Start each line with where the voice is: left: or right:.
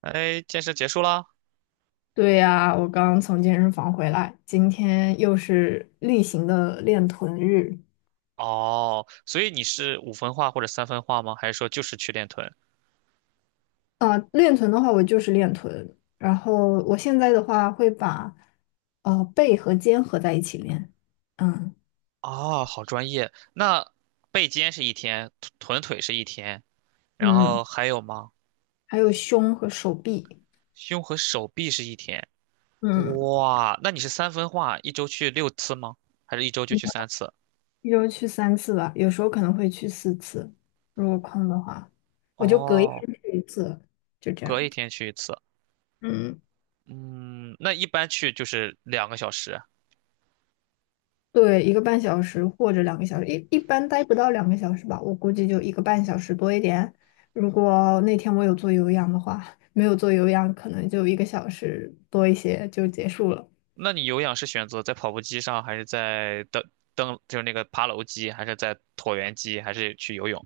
right: 哎，健身结束啦？
left: 对呀，我刚刚从健身房回来，今天又是例行的练臀日。
right: 哦，所以你是五分化或者三分化吗？还是说就是去练臀？
left: 啊、练臀的话，我就是练臀，然后我现在的话会把背和肩合在一起练。嗯
right: 啊，好专业。那背肩是一天，臀腿是一天，然
left: 嗯，
right: 后还有吗？
left: 还有胸和手臂。
right: 胸和手臂是一天。
left: 嗯，
right: 哇，那你是三分化，一周去六次吗？还是一周就去三次？
left: 一周去三次吧，有时候可能会去4次，如果空的话，我就隔一天
right: 哦，
left: 去一次，就这
right: 隔
left: 样。
right: 一天去一次。
left: 嗯，
right: 嗯，那一般去就是2个小时。
left: 对，一个半小时或者两个小时，一般待不到两个小时吧，我估计就一个半小时多一点。如果那天我有做有氧的话，没有做有氧，可能就1个小时多一些就结束了。
right: 那你有氧是选择在跑步机上，还是在登就是那个爬楼机，还是在椭圆机，还是去游泳？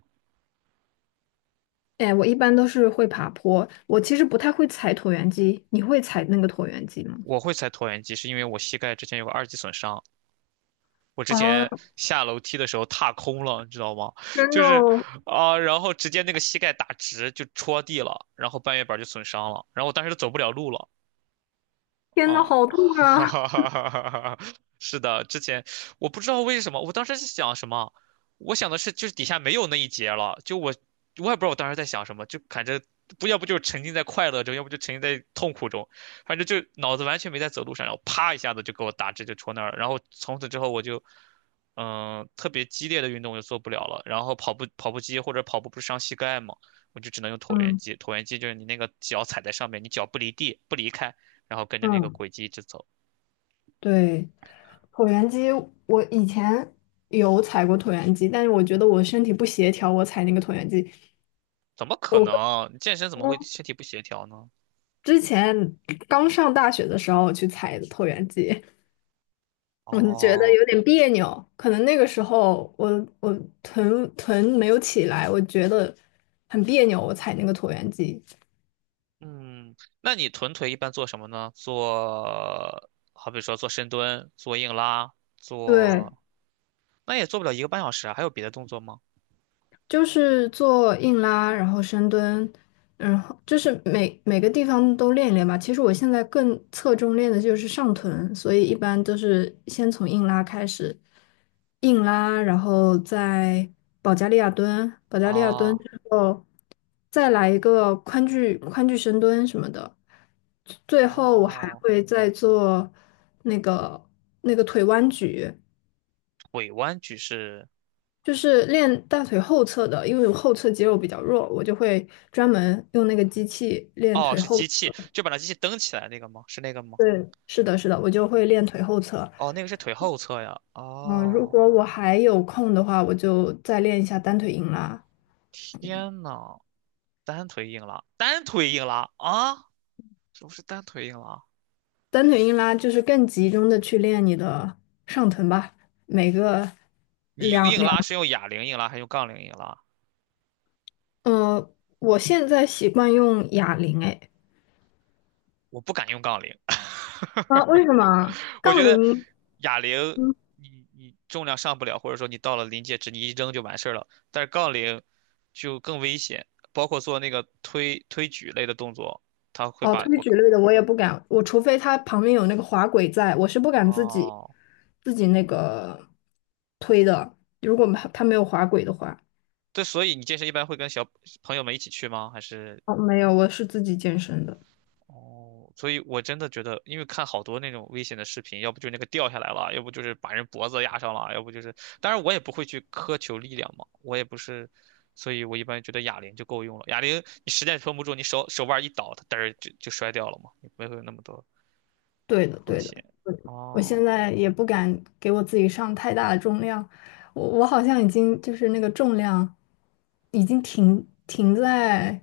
left: 哎，我一般都是会爬坡，我其实不太会踩椭圆机，你会踩那个椭圆机吗？
right: 我会踩椭圆机，是因为我膝盖之前有个2级损伤，我之
left: 啊，
right: 前下楼梯的时候踏空了，你知道吗？
left: 真
right: 就
left: 的
right: 是
left: 哦，
right: 然后直接那个膝盖打直就戳地了，然后半月板就损伤了，然后我当时都走不了路了。
left: 天呐，
right: 哦，
left: 好 痛
right: 哈
left: 啊！
right: 哈哈哈哈哈！是的，之前我不知道为什么，我当时是想什么，我想的是就是底下没有那一节了，就我也不知道我当时在想什么，就感觉不要不就沉浸在快乐中，要不就沉浸在痛苦中，反正就脑子完全没在走路上，然后啪一下子就给我打直就戳那儿了，然后从此之后我就特别激烈的运动我就做不了了，然后跑步机或者跑步不是伤膝盖吗？我就只能用椭圆
left: 嗯
right: 机，椭圆机就是你那个脚踩在上面，你脚不离地不离开。然后跟着那个
left: 嗯，
right: 轨迹一直走。
left: 对，椭圆机我以前有踩过椭圆机，但是我觉得我身体不协调，我踩那个椭圆机。
right: 怎么可
left: 我。
right: 能？健身怎么会
left: 我
right: 身体不协调呢？
left: 之前刚上大学的时候去采的椭圆机，我就觉得
right: 哦，
left: 有点别扭，可能那个时候我臀没有起来，我觉得很别扭，我踩那个椭圆机。
right: 嗯，那你臀腿一般做什么呢？做，好比说做深蹲、做硬拉、
left: 对，
right: 做，那也做不了1个半小时啊。还有别的动作吗？
left: 就是做硬拉，然后深蹲，然后就是每个地方都练一练吧。其实我现在更侧重练的就是上臀，所以一般都是先从硬拉开始，硬拉，然后再保加利亚蹲，保加利亚蹲
right: 啊，
left: 之后再来一个宽距深蹲什么的，最后我还
right: 哦，
left: 会再做那个那个腿弯举。
right: 腿弯举是，
left: 就是练大腿后侧的，因为我后侧肌肉比较弱，我就会专门用那个机器练
right: 哦，
left: 腿
right: 是
left: 后。
right: 机器，就把那机器蹬起来那个吗？是那个吗？
left: 对，是的，是的，我就会练腿后侧。
right: 哦，那个是腿后侧呀。
left: 嗯，如
right: 哦，
left: 果我还有空的话，我就再练一下单腿硬拉。
right: 天呐，单腿硬拉啊，不是单腿硬拉？
left: 单腿硬拉就是更集中的去练你的上臀吧，每个
right: 你用
left: 两
right: 硬
left: 两，
right: 拉是用哑铃硬拉还是用杠铃硬拉？
left: 呃，我现在习惯用哑铃，哎，
right: 我不敢用杠铃，
left: 啊，为什么？
right: 我
left: 杠
right: 觉得
left: 铃？
right: 哑铃你重量上不了，或者说你到了临界值你一扔就完事儿了，但是杠铃就更危险，包括做那个推举类的动作，它会
left: 哦，
right: 把
left: 推
right: 我
left: 举类的我也不敢，我除非它旁边有那个滑轨在，我是不敢自己
right: 哦，
left: 自己那个推的。如果它没有滑轨的话，
right: 对，所以你健身一般会跟小朋友们一起去吗？还是？
left: 哦，没有，我是自己健身的。
right: 哦，所以我真的觉得，因为看好多那种危险的视频，要不就那个掉下来了，要不就是把人脖子压上了，要不就是，当然我也不会去苛求力量嘛，我也不是，所以我一般觉得哑铃就够用了。哑铃你实在撑不住，你手腕一倒，它嘚儿就摔掉了嘛，也不会有那么多
left: 对的，
right: 风
left: 对的。
right: 险。
left: 我现
right: 哦，
left: 在也不敢给我自己上太大的重量，我好像已经就是那个重量已经停在，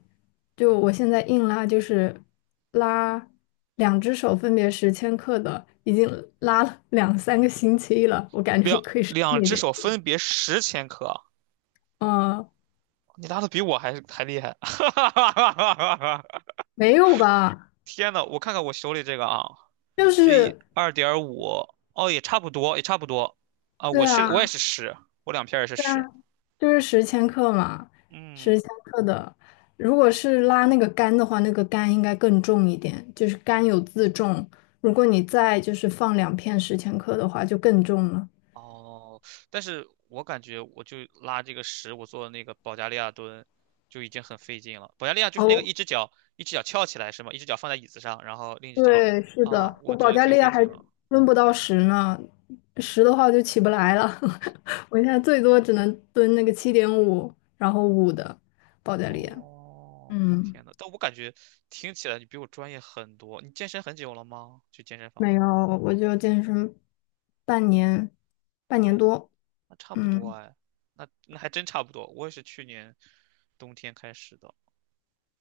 left: 就我现在硬拉就是拉两只手分别十千克的，已经拉了两三个星期了，我感觉我
right: 两
left: 可以上
right: 两
left: 一
right: 只
left: 点。
right: 手分别10千克啊，
left: 嗯，
right: 你拉的比我还厉害，
left: 没有吧？
right: 天呐，我看看我手里这个啊。
left: 就
right: 对，
left: 是
right: 2.5，哦，也差不多，也差不多。啊，
left: 对
right: 我也
left: 啊。
right: 是十，我两片儿也是十。
left: 就是十千克嘛，
right: 嗯，
left: 十千克的。如果是拉那个杆的话，那个杆应该更重一点，就是杆有自重。如果你再就是放两片十千克的话，就更重了。
right: 哦，但是我感觉我就拉这个十，我做那个保加利亚蹲就已经很费劲了。保加利亚就是那个
left: 哦，
right: 一只脚翘起来是吗？一只脚放在椅子上，然后另一只脚
left: 对，是
right: 啊，
left: 的，
right: 我
left: 我
right: 做
left: 保
right: 的
left: 加
right: 挺
left: 利
right: 费
left: 亚还
right: 劲了。
left: 蹲不到十呢，十的话我就起不来了。我现在最多只能蹲那个7.5，然后五的保加利亚。
right: 哦，
left: 嗯，
right: 天呐，但我感觉听起来你比我专业很多。你健身很久了吗？去健身房
left: 没
right: 的
left: 有，
right: 话，
left: 我就健身半年，半年
right: 哎
left: 多。
right: 那差不多
left: 嗯。
right: 哎，那还真差不多。我也是去年冬天开始的，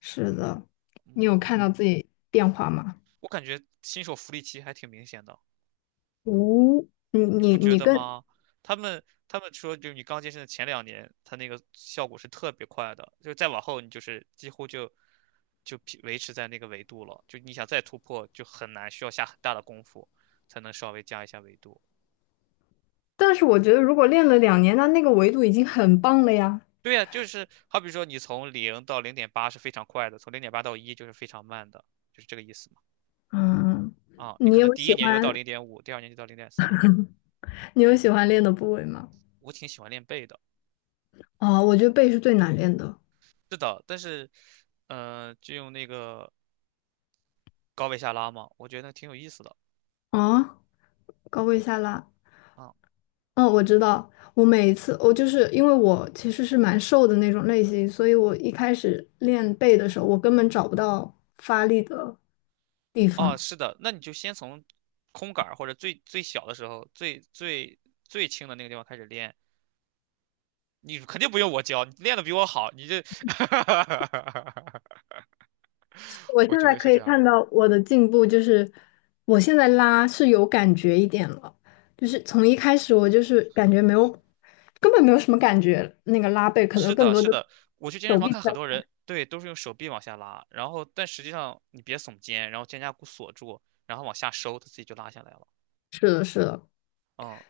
left: 是的，你有看
right: 嗯，
left: 到自己变化吗？
right: 我感觉新手福利期还挺明显的，
left: 无、你
right: 你
left: 你
right: 不觉
left: 你
right: 得
left: 跟，
right: 吗？他们说，就你刚健身的前2年，他那个效果是特别快的，就再往后你就是几乎就维持在那个维度了，就你想再突破就很难，需要下很大的功夫才能稍微加一下维度。
left: 但是我觉得如果练了2年，那那个维度已经很棒了呀。
right: 对呀，就是好比说你从0到0.8是非常快的，从0.8到1就是非常慢的，就是这个意思。
left: 嗯，
right: 啊，你
left: 你
right: 可能
left: 有
right: 第
left: 喜
right: 一年就能到
left: 欢
right: 0.5，第二年就到0.3。
left: 你有喜欢练的部位吗？
right: 我挺喜欢练背的，
left: 哦，我觉得背是最难练的。
right: 是的，但是，就用那个高位下拉嘛，我觉得挺有意思的
left: 啊，高位下拉。
right: 啊。
left: 嗯，我知道。我每一次，我就是因为我其实是蛮瘦的那种类型，所以我一开始练背的时候，我根本找不到发力的地
right: 哦，
left: 方。
right: 是的，那你就先从空杆儿或者最最小的时候，最轻的那个地方开始练。你肯定不用我教，你练的比我好，你这，
left: 我现
right: 我觉
left: 在
right: 得是
left: 可以
right: 这样
left: 看
right: 的。
left: 到我的进步，就是我现在拉是有感觉一点了，就是从一开始我就是感觉没有，根本没有什么感觉，那个拉背可
right: 是
left: 能更
right: 的，
left: 多
right: 是
left: 的
right: 的，我去健身
left: 手
right: 房
left: 臂
right: 看
left: 在。
right: 很多人，对，都是用手臂往下拉，然后但实际上你别耸肩，然后肩胛骨锁住，然后往下收，它自己就拉下来了。
left: 是的，是的，
right: 嗯，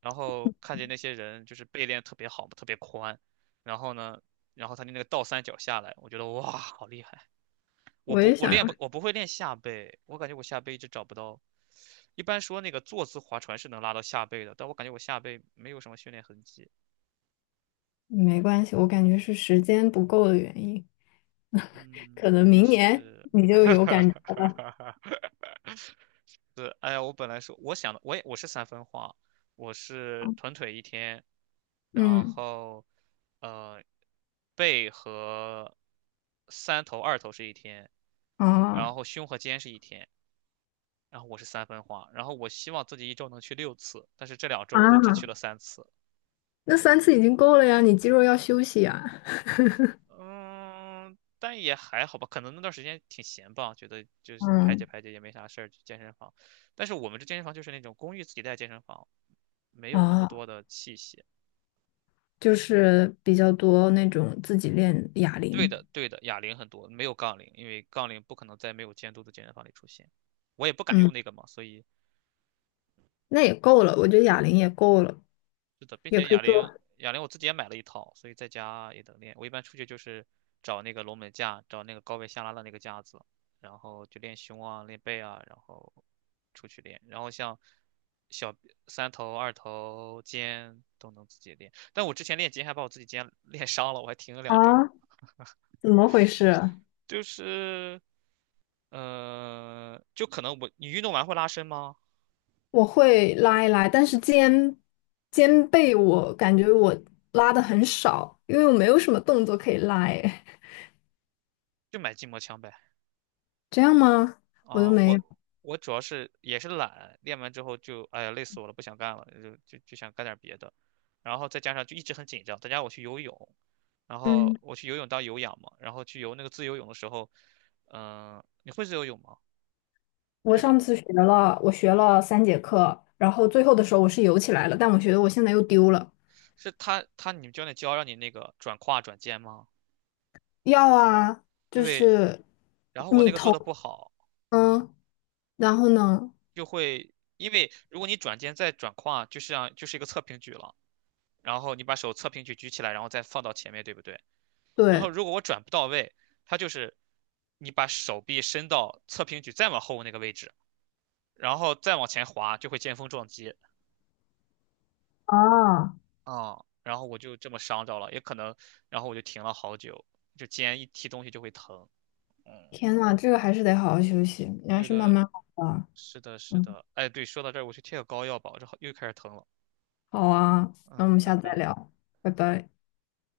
right: 然后看见那些人就是背练得特别好嘛，特别宽，然后呢，然后他的那个倒三角下来，我觉得哇，好厉害！
left: 我也想要，
right: 我不会练下背，我感觉我下背一直找不到。一般说那个坐姿划船是能拉到下背的，但我感觉我下背没有什么训练痕迹。
left: 没关系，我感觉是时间不够的原因，可
right: 嗯，
left: 能
right: 也
left: 明年
right: 是。
left: 你就有感觉
right: 是，哎呀，我本来说我想的，我是三分化，我是臀腿一天，然
left: 嗯，
right: 后呃背和三头二头是一天，
left: 哦
right: 然后胸和肩是一天，然后我是三分化，然后我希望自己一周能去六次，但是这2周我都只去
left: 啊，
right: 了三次，
left: 那三次已经够了呀，你肌肉要休息呀。
right: 嗯，但也还好吧，可能那段时间挺闲吧，觉得就是排解
left: 嗯，
right: 排解也没啥事儿，去健身房，但是我们这健身房就是那种公寓自己带健身房，没有那么
left: 哦。
right: 多的器械。
left: 就是比较多那种自己练哑
right: 对
left: 铃，
right: 的，对的，哑铃很多，没有杠铃，因为杠铃不可能在没有监督的健身房里出现。我也不敢用
left: 嗯，
right: 那个嘛，所以
left: 那也够了，我觉得哑铃也够了，
right: 是的，并
left: 也
right: 且
left: 可以
right: 哑
left: 做
right: 铃，哑铃我自己也买了一套，所以在家也能练。我一般出去就是找那个龙门架，找那个高位下拉的那个架子，然后就练胸啊，练背啊，然后出去练。然后像小三头、二头、肩都能自己练，但我之前练肩还把我自己肩练伤了，我还停了
left: 啊？
right: 两周。
left: 怎么回事？
right: 就是，就可能你运动完会拉伸吗？
left: 我会拉一拉，但是肩背我感觉我拉的很少，因为我没有什么动作可以拉，哎，
right: 就买筋膜枪呗。
left: 这样吗？我都
right: 啊，
left: 没有。
right: 我主要是也是懒，练完之后就哎呀累死我了，不想干了，就想干点别的，然后再加上就一直很紧张，再加上我去游泳，然后
left: 嗯，
right: 我去游泳当有氧嘛，然后去游那个自由泳的时候，你会自由泳吗？
left: 我
right: 会
left: 上
right: 吧？
left: 次学了，我学了3节课，然后最后的时候我是游起来了，但我觉得我现在又丢了。
right: 是你们教练教让你那个转胯转肩吗？
left: 要啊，就
right: 对，
left: 是
right: 然后我
left: 你
right: 那个做
left: 头，
right: 的不好，
left: 嗯，然后呢，
right: 就会，因为如果你转肩再转胯，就像就是一个侧平举了。然后你把手侧平举举起来，然后再放到前面，对不对？然后
left: 对，
right: 如果我转不到位，它就是你把手臂伸到侧平举再往后那个位置，然后再往前滑，就会见峰撞击
left: 啊，
right: 啊。然后我就这么伤着了，也可能，然后我就停了好久，就肩一提东西就会疼。嗯，
left: 天呐，这个还是得好好休息，你还
right: 对
left: 是慢
right: 的，
left: 慢好吧。
right: 是的，是
left: 嗯，
right: 的。哎，对，说到这儿，我去贴个膏药吧，我这好又开始疼了。
left: 好啊，那我
right: 嗯，
left: 们
right: 拜
left: 下次再
right: 拜。
left: 聊，拜拜。